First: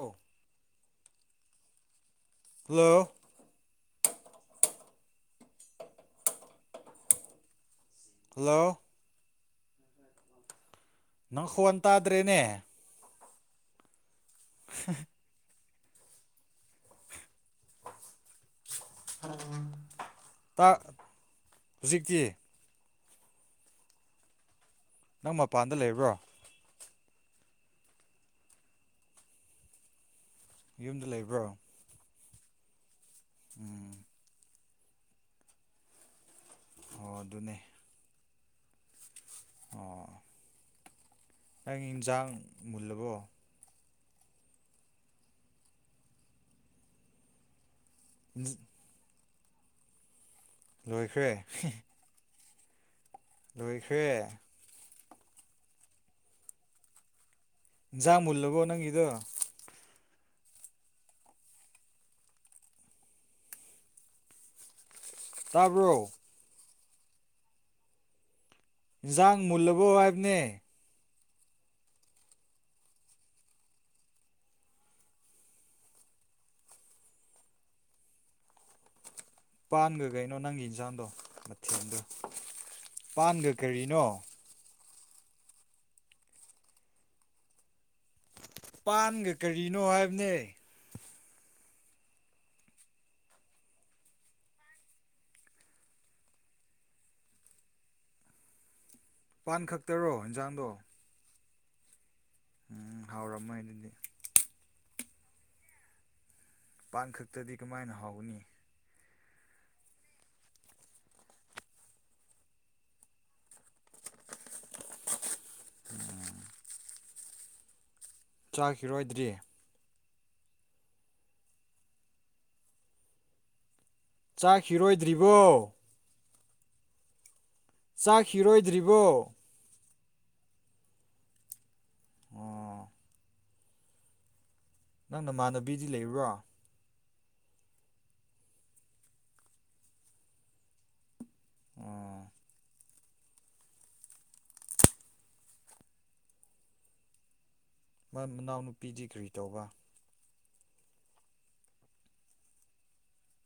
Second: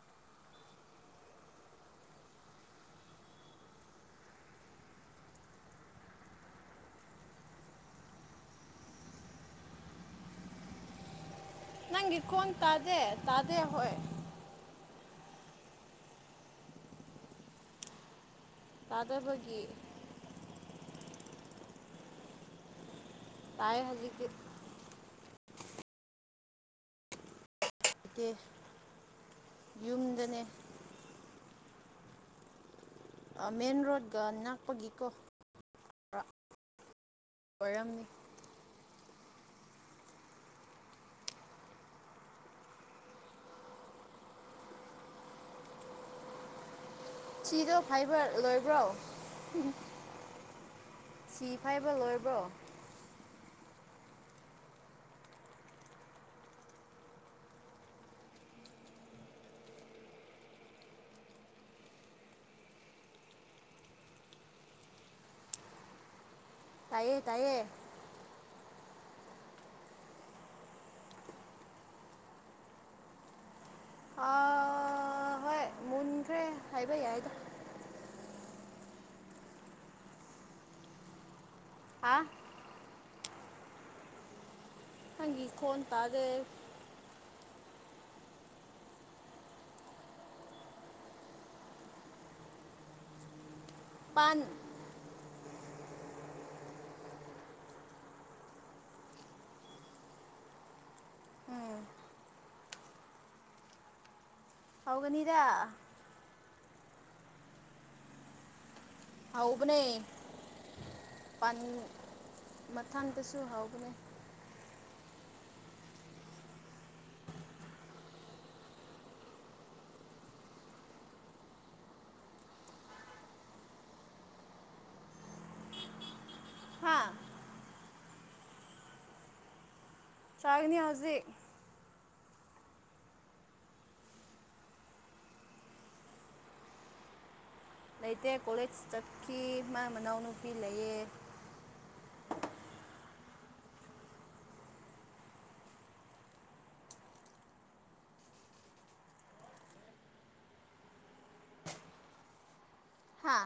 ꯑ [unintelligible] hello hello ꯅꯪꯈꯣꯟ ꯅꯪꯒꯤ ꯇꯥꯗ꯭ꯔꯦꯅꯦ ꯈꫭꯟ ꯇꯥꯗꯦ ꯇꯥꯗꯦ ꯑꯈꫭꯏ ꯇꯥꯗꯕꯒꯤ ꯇꯥ ꯍꯧꯖꯤꯛꯇꯤ ꯇꯥꯏ ꯍꯧꯖꯤꯛꯇꯤ ꯅꯪ ꯃꯄꯥꯟꯗ ꯂꯩꯕ꯭ꯔꯣ ꯂꯩꯇꯦ ꯌꯨꯝꯗꯅꯦ ꯌꯨꯝꯗ ꯂꯩꯕ꯭ꯔꯣ ꯑꯥ ꯃꯦꯟ ꯎꯝ ꯔꯣꯗꯀ ꯅꯥꯀꯄꯒꯤ ꯀꫭ ꯑꯣ ꯑꯗꯨꯅꯦ ꯑꯣꯏꯔꯝꯅꯤ ꯑꯣ ꯅꯪ ꯌꯦꯟꯁꯥꯡ ꯃꯨꯜꯂꯕꯣ ꯆꯤꯗꫭ ꯐꯥꯏꯚꯔ ꯂꯣꯏꯕ꯭ꯔꯣ ꯂꯣꯏꯈ꯭ꯔꯦ ꯊꯤ ꯐꯥꯏꯕ ꯂꯣꯏꯔꯕ꯭ꯔꯣ ꯂꯣꯏꯈꯔ‌ꯦ ꯏꯟꯖꯥꯡ ꯃꯨꯜꯂꯕꯣ ꯅꯪꯒꯤꯗꯣ ꯇꯥꯕ꯭ꯔꯣ ꯇꯥꯏꯌꯦ ꯇꯥꯏꯌꯦ ꯏꯟꯁꯥꯡ ꯃꯨꯜꯂꯕꯣ ꯍꯥꯏꯕꯅꯦ ꯑꯥ ꯍꯥꯏꯕꯩ ꯌꯥꯏꯗ ꯄꯥꯟꯒ ꯀꯩꯅꯣ ꯅꯪꯒꯤ ꯏꯟꯁꯥꯡꯗꯣ ꯍꯥ ꯄꯥꯟꯒ ꯀꯔꯤꯅꯣ ꯍꯪꯒꯤ ꯈꯣꯟ ꯇꯥꯗꯦ ꯄꯥꯟꯒ ꯀꯔꯤꯅꯣ ꯍꯥꯏꯝꯅꯦ ꯄꯥꯟ ꯄꯥꯟ ꯈꯛꯇꯔꯣ ꯍꯦꯟꯖꯥꯡꯗꯣ ꯎꯝ ꯍꯥꯎꯔꯝꯃꯣꯏ ꯑꯗꯨꯗꯤ ꯍꯧꯒꯅꯤꯗ ꯄꯥꯟꯈꯛꯇꯗꯤ ꯀꯃꯥꯏꯅ ꯍꯥꯎꯅꯤ ꯍꯧꯕꯅꯦ ꯄꯥꯟ ꯃꯊꯪꯗꯁꯨ ꯍꯥꯎ ꯆꯥꯈꯤꯔꯣꯏꯗ꯭ꯔꯤ ꯆꯥꯈꯤꯔꯣꯏꯗ꯭ꯔꯤꯕꯣ ꯍꯥ ꯆꯥꯈꯤꯔꯣꯏꯗ꯭ꯔꯤꯕꯣ ꯆꯥꯒꯅꯤ ꯍꯧꯥꯖꯤꯛ ꯑꯣ ꯅꯪ ꯅꯃꯥꯟꯅꯕꯤꯗꯤ ꯂꯩ꯭ꯕꯔꯣ ꯂꯩꯇꯦ ꯀꯣꯂꯦꯖ ꯆꯠꯈꯤ ꯃ ꯃꯅꯥꯎꯅꯨꯄꯤ ꯂꯩꯌꯦ ꯑꯣ ꯃꯥ ꯃꯅꯥꯎꯅꯨꯄꯤꯗꯤ ꯀꯔꯤ ꯇꯧꯕ ꯍꯥ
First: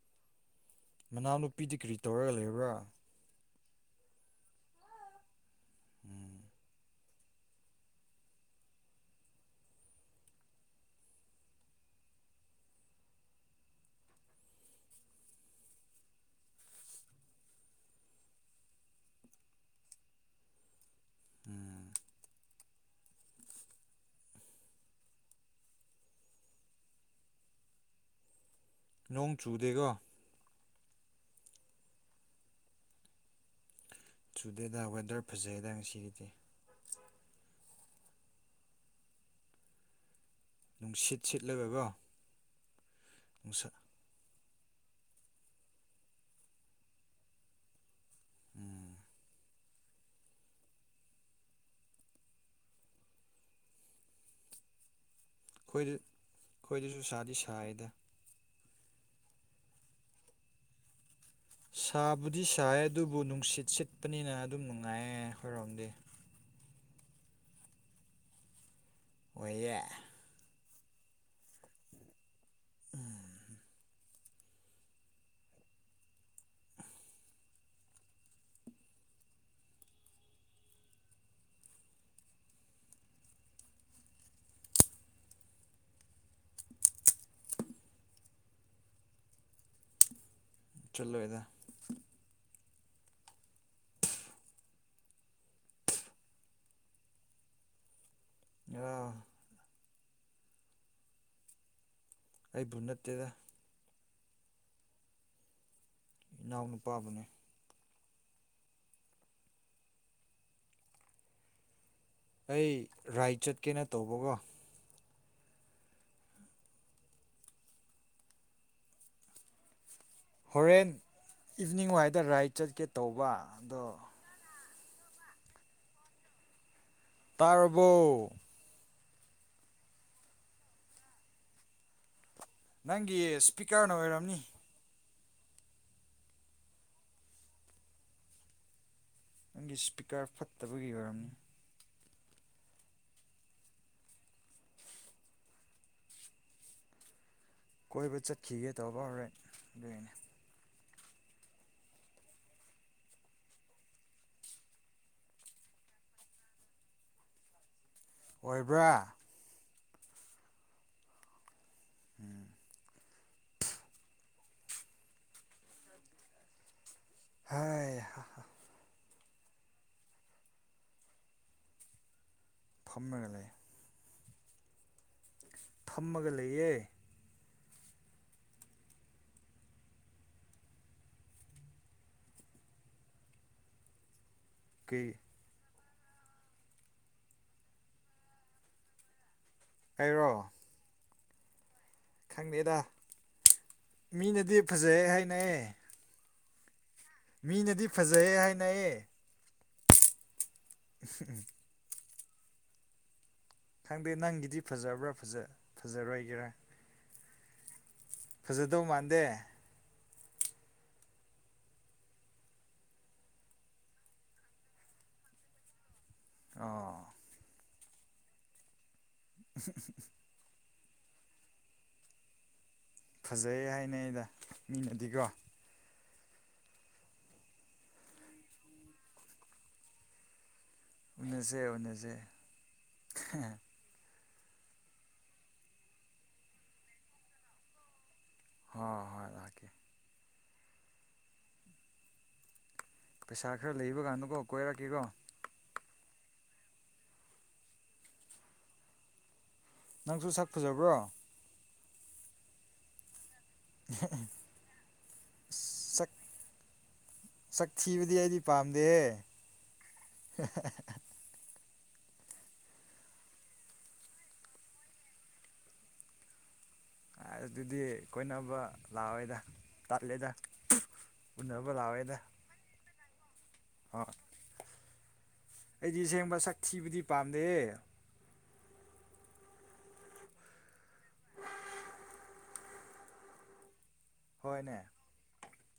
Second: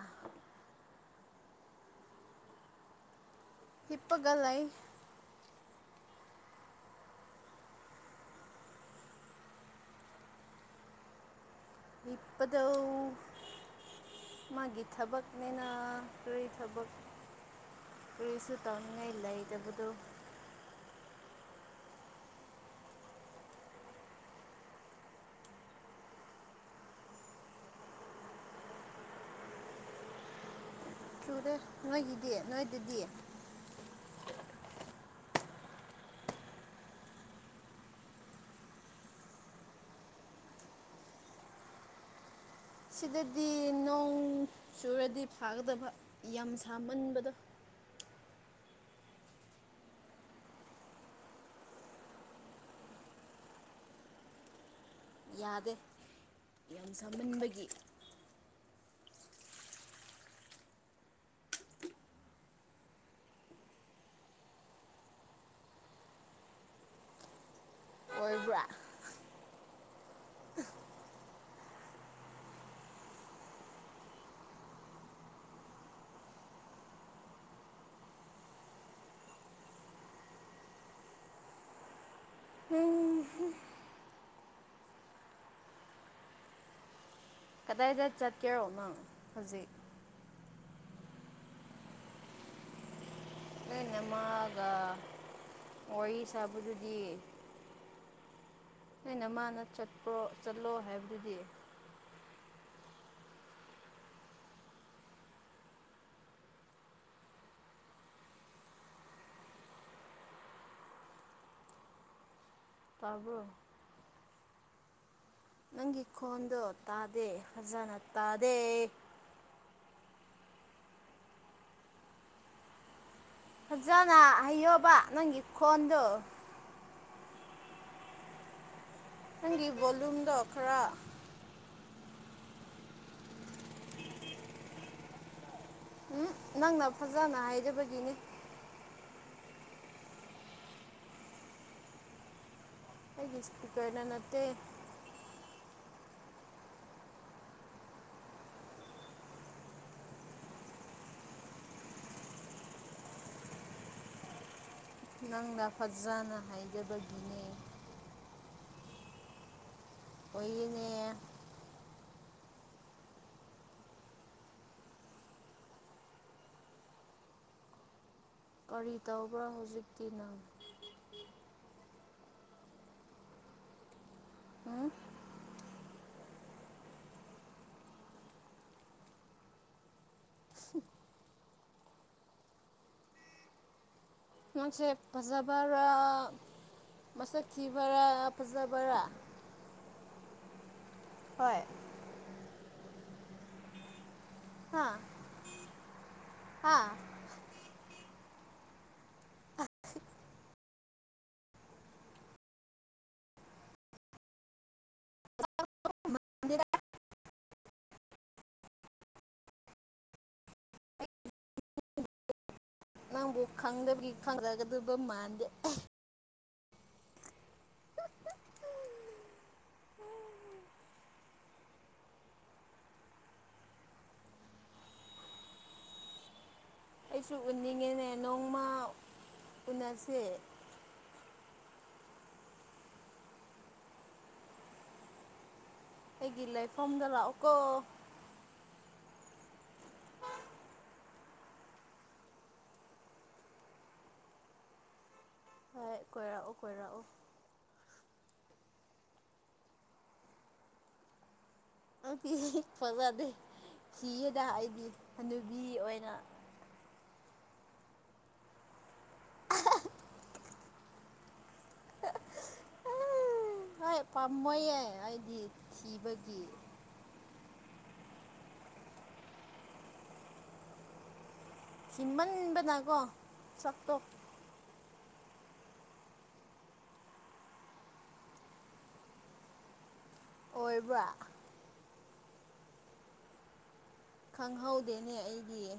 ꯃꯅꯥꯎꯅꯨꯄꯤꯗꯤ ꯀꯔꯤ ꯇꯧꯔꯒ ꯂꯩꯕ꯭ꯔꯥ ꯍꯤꯞꯄꯒ ꯂꯩ ꯍꯤꯞꯄꯗꯣ ꯃꯥꯒꯤ ꯊꯕꯛꯅꯦꯅ ꯀꯔ꯭ꯤ ꯊꯕꯛ ꯀꯔ꯭ꯤꯁꯨ ꯇꯧꯅꯤꯉꯥꯏ ꯂꯩꯇꯕꯗꯨ ꯎꯝ ꯅꯣꯡ ꯆꯨꯗꯦꯀꯣ ꯆꯨꯔꯦ ꯅꯣꯏꯒꯤꯗꯤ ꯅꯣꯏꯗꯗꯤ ꯆꯨꯗꯦꯗ ꯋꯦꯗꯔ ꯐꯖꯩꯗ ꯉꯁꯤꯒꯤꯗꯤ ꯅꯨꯡꯁꯤꯠ ꯁꯤꯠꯂꯒꯀꯣ ꯁꯤꯗꯗꯤ ꯅꯨꯡꯁꯥ ꯅꯣꯡ ꯆꯨꯔꯗꯤ ꯐꯥꯒꯗꯕ ꯌꯥꯝ ꯁꯥꯃꯟꯕꯗꯣ ꯎꯝ ꯌꯥꯗꯦ ꯈꯣꯏꯗ ꯌꯥꯝ ꯈꯣꯏꯗꯁꯨ ꯁꯥꯗꯤ ꯁꯥꯃꯟꯕꯒꯤ ꯁꯥꯏꯗ ꯁꯥꯕꯨꯗꯤ ꯁꯥꯏ ꯑꯗꯨꯕꯨ ꯅꯨꯡꯁꯤꯠ ꯁꯤꯠꯄꯅꯤꯅ ꯑꯗꯨꯝ ꯅꯨꯡꯉꯥꯏꯌꯦ ꯑꯍꯣꯏꯔꯣꯝꯗꯤ [unintelligible] ꯃꯣꯏꯕ꯭ꯔꯥ ꯑꯣꯏꯌꯦ ꯍꯨꯝ ꯀꯗꯥꯏꯗꯠ ꯆꯠꯀꯦꯔꯣ ꯅꯪ ꯍꯧꯖꯤꯛ ꯆꯌꯂꯣꯏꯗ ꯅꯣꯏ ꯅꯃꯥꯒ ꯋꯥꯔꯤ ꯁꯥꯕꯗꯨꯗꯤ ꯑ ꯑꯩꯅ ꯃꯥꯅ ꯆꯠꯄ꯭ꯔꯣ ꯆꯠꯂꯣ ꯍꯥꯏꯕꯗꯨꯗꯤ ꯑꯩꯕꯨ ꯅꯠꯇꯦꯗ ꯏꯅꯥꯎ ꯅꯨꯨꯄꯥꯕꯨꯅꯦ ꯑꯩ ꯔꯥꯏ ꯇꯥꯕ꯭ꯔꯣ ꯆꯠꯀꯦꯅ ꯇꯧꯕꯒꯣ ꯅꯪꯒꯤ ꯈꯣꯟꯗꯣ ꯇꯥꯗꯦ ꯐꯖꯅ ꯇꯥꯗꯦ ꯍꯣꯔꯦꯟ ꯏꯚꯤꯅꯤꯡ ꯋꯥꯏꯗ ꯔꯥꯏꯠ ꯆꯠꯀꯦ ꯇꯧ ꯐꯖꯅ ꯍꯌꯣꯕ ꯅꯪꯒꯤ ꯈꯣꯟꯗꯨ ꯇꯥꯔꯕꯣ ꯅꯪꯒꯤ ꯕꯣꯂꯨꯝꯗꯣ ꯈꯔ ꯅꯪꯒꯤ ꯏꯁꯄꯤꯀꯔꯅ ꯑꯣꯏꯔꯝꯅꯤ ꯎꯝ ꯅꯪꯅ ꯐꯖꯅ ꯍꯥꯏꯖꯕꯒꯤꯅꯦ ꯅꯪꯒꯤ ꯏꯁꯄꯤꯀꯔ ꯐꯠꯇꯕꯒꯤ ꯑꯣꯏꯔꯝꯅꯤ ꯑꯩꯒꯤ ꯏ ꯏꯁꯄꯤꯀꯔ ꯅꯅꯠꯇꯦ ꯀꯣꯏꯕ ꯆꯠꯈꯤꯒꯦ ꯇꯧꯕ ꯍꯣꯔꯦꯟ ꯑꯗꯨꯏꯅꯦ ꯂꯥꯡꯗꯥꯐꯠ ꯆꯅ ꯍꯥꯏꯗꯕꯗꯤꯅꯦ ꯑꯣꯏꯕ꯭ꯔꯥ ꯑꯣꯏꯅꯦ ꯎꯝ ꯍ ꯀꯔꯤ ꯇꯧꯕ꯭ꯔꯣ ꯍꯧꯖꯤꯛꯇꯤꯅꯪ ꯐꯝꯃꯦꯒ ꯂꯩꯦ ꯑ ꯊꯝꯃꯒ ꯂꯩꯌꯦꯦ [inaudible] ꯃꯁꯦ ꯀꯩ ꯄꯖꯕꯔ ꯔ ꯃꯁꯛ ꯊꯤꯕꯔꯥ ꯐꯖꯕꯔꯥ ꯈꯦꯔꯣ ꯍꯣꯏ ꯈꯪꯗꯦꯗ ꯃꯤꯅꯗꯤ ꯐꯖꯩ ꯍꯥꯏꯅꯌꯦ ꯍꯥꯥ ꯃꯤꯅꯗꯤ ꯐꯖꯩꯑꯦ ꯍꯥꯏꯅꯌꯦ ꯎꯝꯝ ꯈꯪꯗꯦ ꯅꯪꯒꯤꯗꯤ ꯐꯖꯕ꯭ꯔꯥ ꯐꯖꯔꯣꯏꯒꯦꯔꯥ ꯐꯖꯗꯧ ꯃꯥꯟꯗꯦ ꯅꯪꯕꯨ ꯈꯪꯗꯕꯒꯤ ꯈꯪꯗꯒꯗꯕ ꯃꯥꯟꯗꯦ ꯑ [unintelligible] ꯐꯖꯩ ꯍꯥꯏꯅ ꯑꯩꯗ ꯃꯤꯅꯗꯤꯀꯣ ꯑꯩꯁꯨ ꯎꯅꯤꯡꯉꯤꯅꯦ ꯅꯣꯡꯃ ꯎꯟꯅꯁꯦ ꯑꯣꯅꯦꯖꯦ ꯑꯣꯅꯦꯁꯦ ꯑꯩꯒꯤ ꯂꯩꯐꯝꯗ ꯂꯥꯛꯑꯣꯀꯣ ꯍꯣꯏ ꯍꯣꯏ ꯂꯥꯛꯀꯦ ꯄꯩꯁꯥ ꯈꯔ ꯂꯩꯕ ꯀꯥꯟꯅꯨꯀꯣ ꯀꯣꯏꯔꯛꯀꯔꯣ ꯀꯣꯏꯔꯥꯛꯑꯣ ꯀꯣꯏꯔꯛꯑꯣ ꯅꯪꯁꯨ ꯁꯛ ꯐꯖꯕ꯭ꯔꯣ ꯑ ꯄꯖꯗ ꯁꯤꯗ ꯑꯩꯒꯤ ꯍ ꯅꯨꯕꯤ ꯁꯛ ꯑꯣꯏꯅ ꯁꯛ ꯊꯤꯕꯗꯤ ꯑꯩꯗꯤ ꯄꯥꯝꯗꯦꯍꯦ [unintelligible] ꯍ ꯄꯥꯝꯃꯣꯏꯌꯦꯦ ꯑꯩꯗꯤ ꯊꯤꯕꯒꯤ ꯑꯗꯨꯗꯤ ꯀꯣꯏꯅꯕ ꯂꯥꯛꯑꯣꯦꯗ ꯇꯠꯂꯦꯗ ꯎꯅꯕ ꯂꯥꯛꯑꯣꯏꯗ ꯍꯃꯟꯕꯅꯀꯣ ꯁꯥꯛ ꯇꯣꯛ ꯑꯩꯗꯤꯁꯦꯡꯕ ꯁꯛ ꯊꯤꯕꯗꯤ ꯄꯥꯝꯗꯦ ꯑꯣꯏꯣꯏꯕ ꯍꯣꯏꯅꯦ ꯈꯪꯍꯧꯗꯦꯅꯦ ꯑꯩꯒꯤ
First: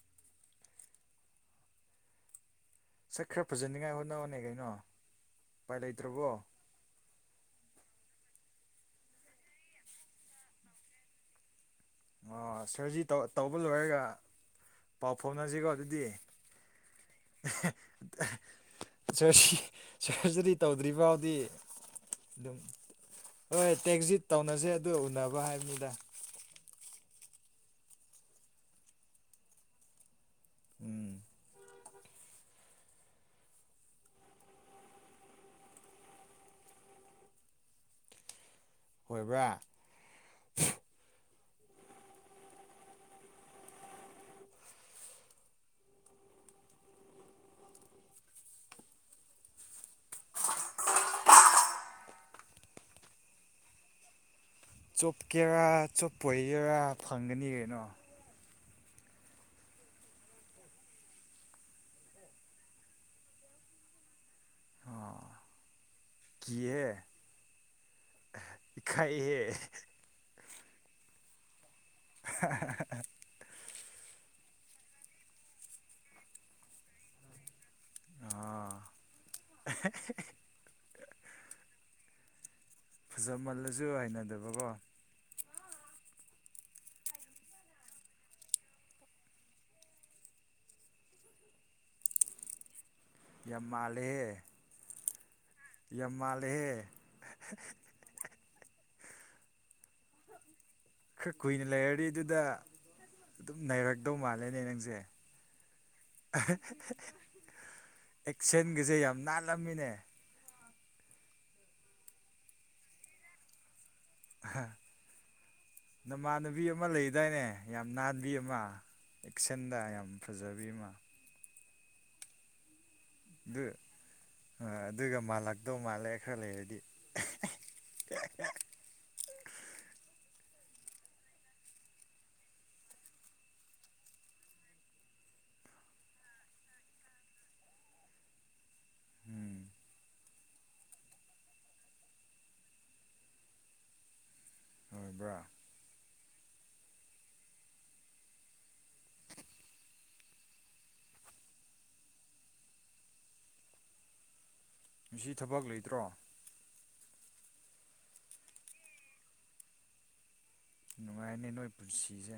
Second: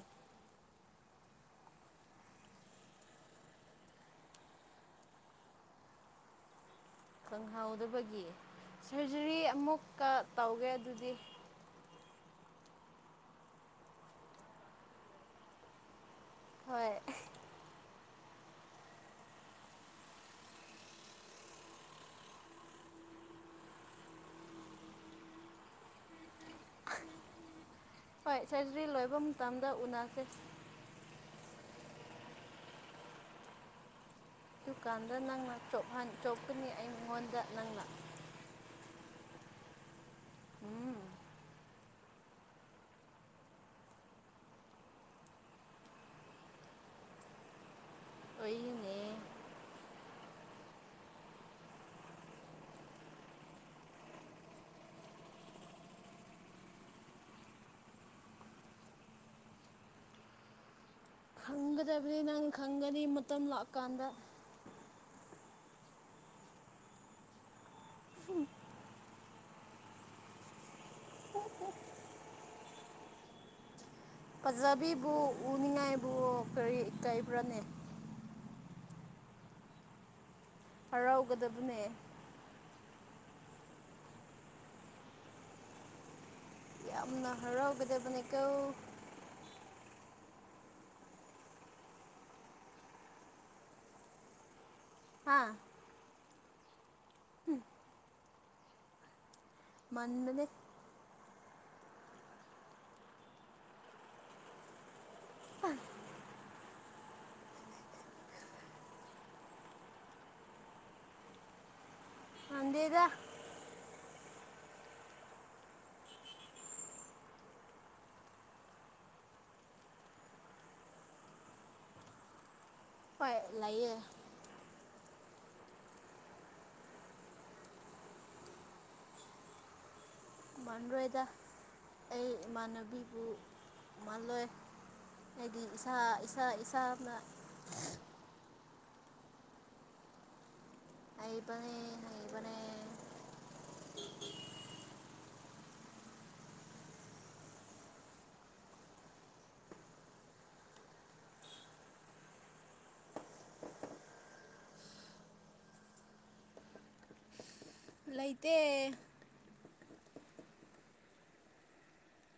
ꯁꯠ ꯈꯔ ꯐꯖꯅꯤꯉꯥꯏ ꯍꯣꯠꯅꯅꯕꯅꯦ ꯀꯩꯅꯣ ꯎꯄꯥꯏ ꯂꯩꯇ꯭ꯔꯕꯣ ꯈꯪꯍꯧꯗꯕꯒꯤ ꯁꯔꯖꯔꯤ ꯑꯃꯨꯛꯀ ꯇꯧꯒꯦ ꯑꯗꯨꯗꯤ ꯑꯣ ꯁꯔꯖꯤ ꯇꯧꯕ ꯂꯣꯏꯔꯒ ꯄꯥꯎ ꯐꯥꯎꯅꯁꯤꯀꯣ ꯑꯗꯨꯗꯤ ꯍꯣꯏ [unintelligible] ꯁꯔꯖꯔꯤ ꯇꯧꯗ꯭ꯔꯤ ꯐꯥꯎꯗꯤ ꯑꯗꯨꯝ ꯍꯣꯏ ꯇꯦꯛꯖꯤꯠ ꯇꯧꯅꯁꯦ ꯑꯗꯨ ꯎꯅꯕ ꯍꯥꯏꯕꯅꯤꯗ ꯍꯣꯏ ꯁꯔꯖꯔꯤ ꯂꯣꯏꯕ ꯃꯇꯝꯗ ꯎꯅꯁꯦ ꯎꯝ ꯗꯨꯀꯥꯟꯗ ꯅꯪꯅ ꯆꯣꯀꯅꯤ ꯑꯩ ꯃꯉꯣꯟꯗ ꯅꯪꯅ ꯑꯣꯏꯣꯏꯕ꯭ꯔꯥ ꯎꯝ ꯑꯣꯏꯏꯅꯦ ꯆꯣꯞꯀꯦꯔꯥ ꯆꯣꯞꯄ ꯑꯣꯏꯒꯦꯔꯥ ꯐꯪꯒꯅꯤ ꯀꯩꯅꯣ ꯈꯪꯒꯗꯕꯅꯤ ꯅꯪ ꯈꯪꯒꯅꯤ ꯃꯇꯝ ꯂꯥꯛꯀꯥꯟꯗ ꯀꯍ ꯀꯥꯏꯍꯦ [unintelligible] ꯄꯖꯕꯤꯕꯨ ꯎꯅꯤꯡꯉꯥꯏꯕꯨ ꯀꯔꯤ ꯀꯥꯏꯕ꯭ꯔꯥꯅꯦ ꯑ ꯍꯔꯥꯎꯒꯗꯕꯅꯦ ꯐꯖꯃꯜꯂꯁꯨ ꯍꯩꯅꯗꯕꯀꯣ ꯌꯥꯝꯅ ꯍꯔꯥꯎꯒꯗꯕꯅꯦ ꯀ ꯌꯥꯝ ꯃꯥꯜꯂꯦꯍꯦ ꯍꯥꯥ ꯌꯥꯝ ꯃꯥꯜꯂꯦꯍꯦ ꯃꯗꯅꯦ ꯈꯔ ꯀꯨꯏꯅ ꯂꯩꯔꯗꯤ ꯑꯗꯨꯗ ꯑꯗꯨꯝ ꯅꯩꯔꯗꯧ ꯃꯥꯜꯂꯦꯅꯦ ꯅꯪꯁꯦ ꯑ ꯑꯦꯛꯁꯟꯒꯁꯦ ꯌꯥꯝ ꯅꯥꯜꯂꯝꯃꯤꯅꯦ ꯃꯗꯦꯗ ꯅꯃꯥꯟꯅꯕꯤ ꯑꯃ ꯂꯩꯗꯥꯏꯅꯦ ꯌꯥꯝ ꯅꯥꯟꯕꯤ ꯑꯃ ꯑꯦꯛꯁꯟꯗ ꯌꯥꯝ ꯐꯖꯕꯤꯃ ꯐ ꯑꯗꯨ ꯂꯩꯌꯦ ꯑꯗꯨꯒ ꯃꯥꯜꯂꯛꯇꯧ ꯃꯥꯜꯂꯦ ꯈꯔ ꯂꯩꯔꯗꯤ [unintelligible] ꯃꯜꯂꯣꯏꯗ ꯑꯩ ꯏꯃꯥꯟꯅꯕꯤꯕꯨ ꯃꯥꯜꯂꯣꯏ ꯍꯥꯏꯗꯤ ꯏꯁꯥ ꯏꯁꯥ ꯏꯁꯥꯅ ꯎꯝ ꯑꯩꯕꯅꯦ ꯑꯕꯅꯦ ꯍꯣꯏꯗ ꯉ ꯊꯕꯛ ꯂꯩꯇ꯭ꯔꯣ ꯂꯩꯇ ꯅꯨꯡꯉꯥꯏꯅꯤ ꯅꯣꯏ ꯄꯨꯟꯁꯤꯁꯦ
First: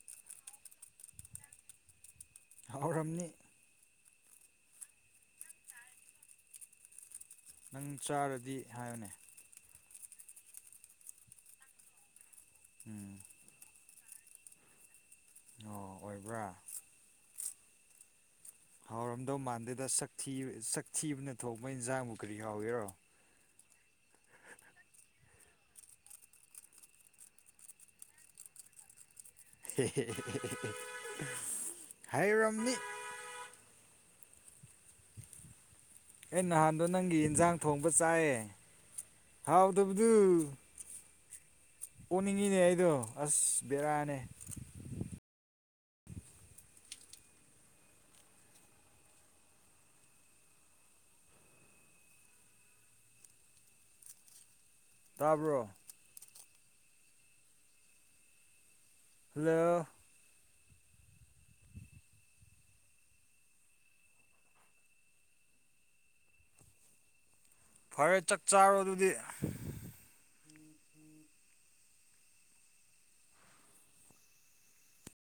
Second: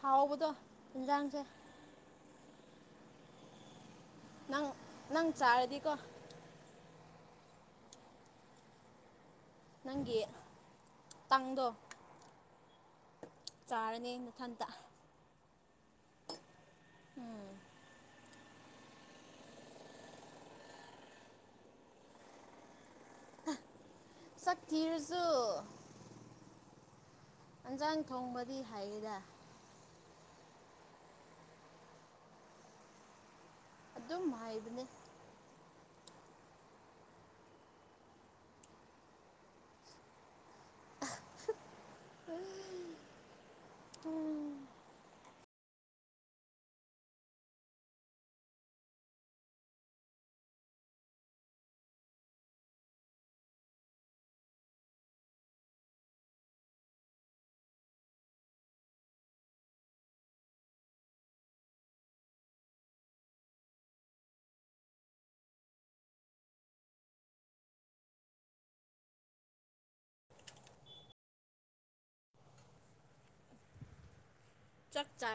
ꯍꯥꯎꯕꯗꯣ ꯌꯦꯟꯖꯥꯡꯁꯦ ꯔꯝꯅꯤ ꯅꯪ ꯅꯪ ꯆꯥꯔꯗꯤꯀꯣ ꯅꯪ ꯆꯥꯔꯗꯤ ꯍꯥꯏꯕꯅꯦ ꯅꯪꯒꯤ ꯇꯥꯡꯗꯣ ꯎꯝ ꯆꯥꯔꯅꯤ ꯃꯊꯟꯇ ꯑꯣ ꯑꯣꯏꯕ꯭ꯔꯥ ꯍꯥꯎꯔꯝꯗꯧ ꯃꯥꯟꯗꯗ ꯁꯛ ꯊꯤꯕꯅ ꯊꯣꯛꯣꯡꯄ ꯏꯟꯁꯥꯡꯕꯨ ꯀꯔꯤ ꯍꯥꯎꯏꯤꯔꯣ ꯁꯀꯤꯔꯁꯨꯨ ꯑꯦꯟꯖꯥꯡ ꯊꯣꯡꯕꯗꯤ ꯍꯥꯏꯌꯦꯗ ꯍꯥꯏ ꯔꯝꯅꯤ ꯑꯗꯨꯝ ꯍꯥꯏꯕꯅꯦ ꯑꯩ ꯅꯍꯥꯟꯗꯣ ꯅꯪꯒꯤ ꯏꯟꯖꯥꯡ ꯊꯣꯡꯕ ꯆꯥꯛꯑ ꯍꯥꯎꯗꯕꯗꯨ ꯑꯣꯣꯛꯅꯤꯡꯉꯤꯅꯦ ꯑꯩꯗꯣ ꯑꯁ ꯕꯦꯔꯥꯅꯦ ꯇꯥꯕ꯭ꯔꯣ ꯍꯜꯂꯣ ꯐꯔꯦ ꯆꯥꯛ ꯆꯥꯔꯣ ꯑꯗꯨꯗꯤ ꯆꯥꯛ ꯆꯥꯛ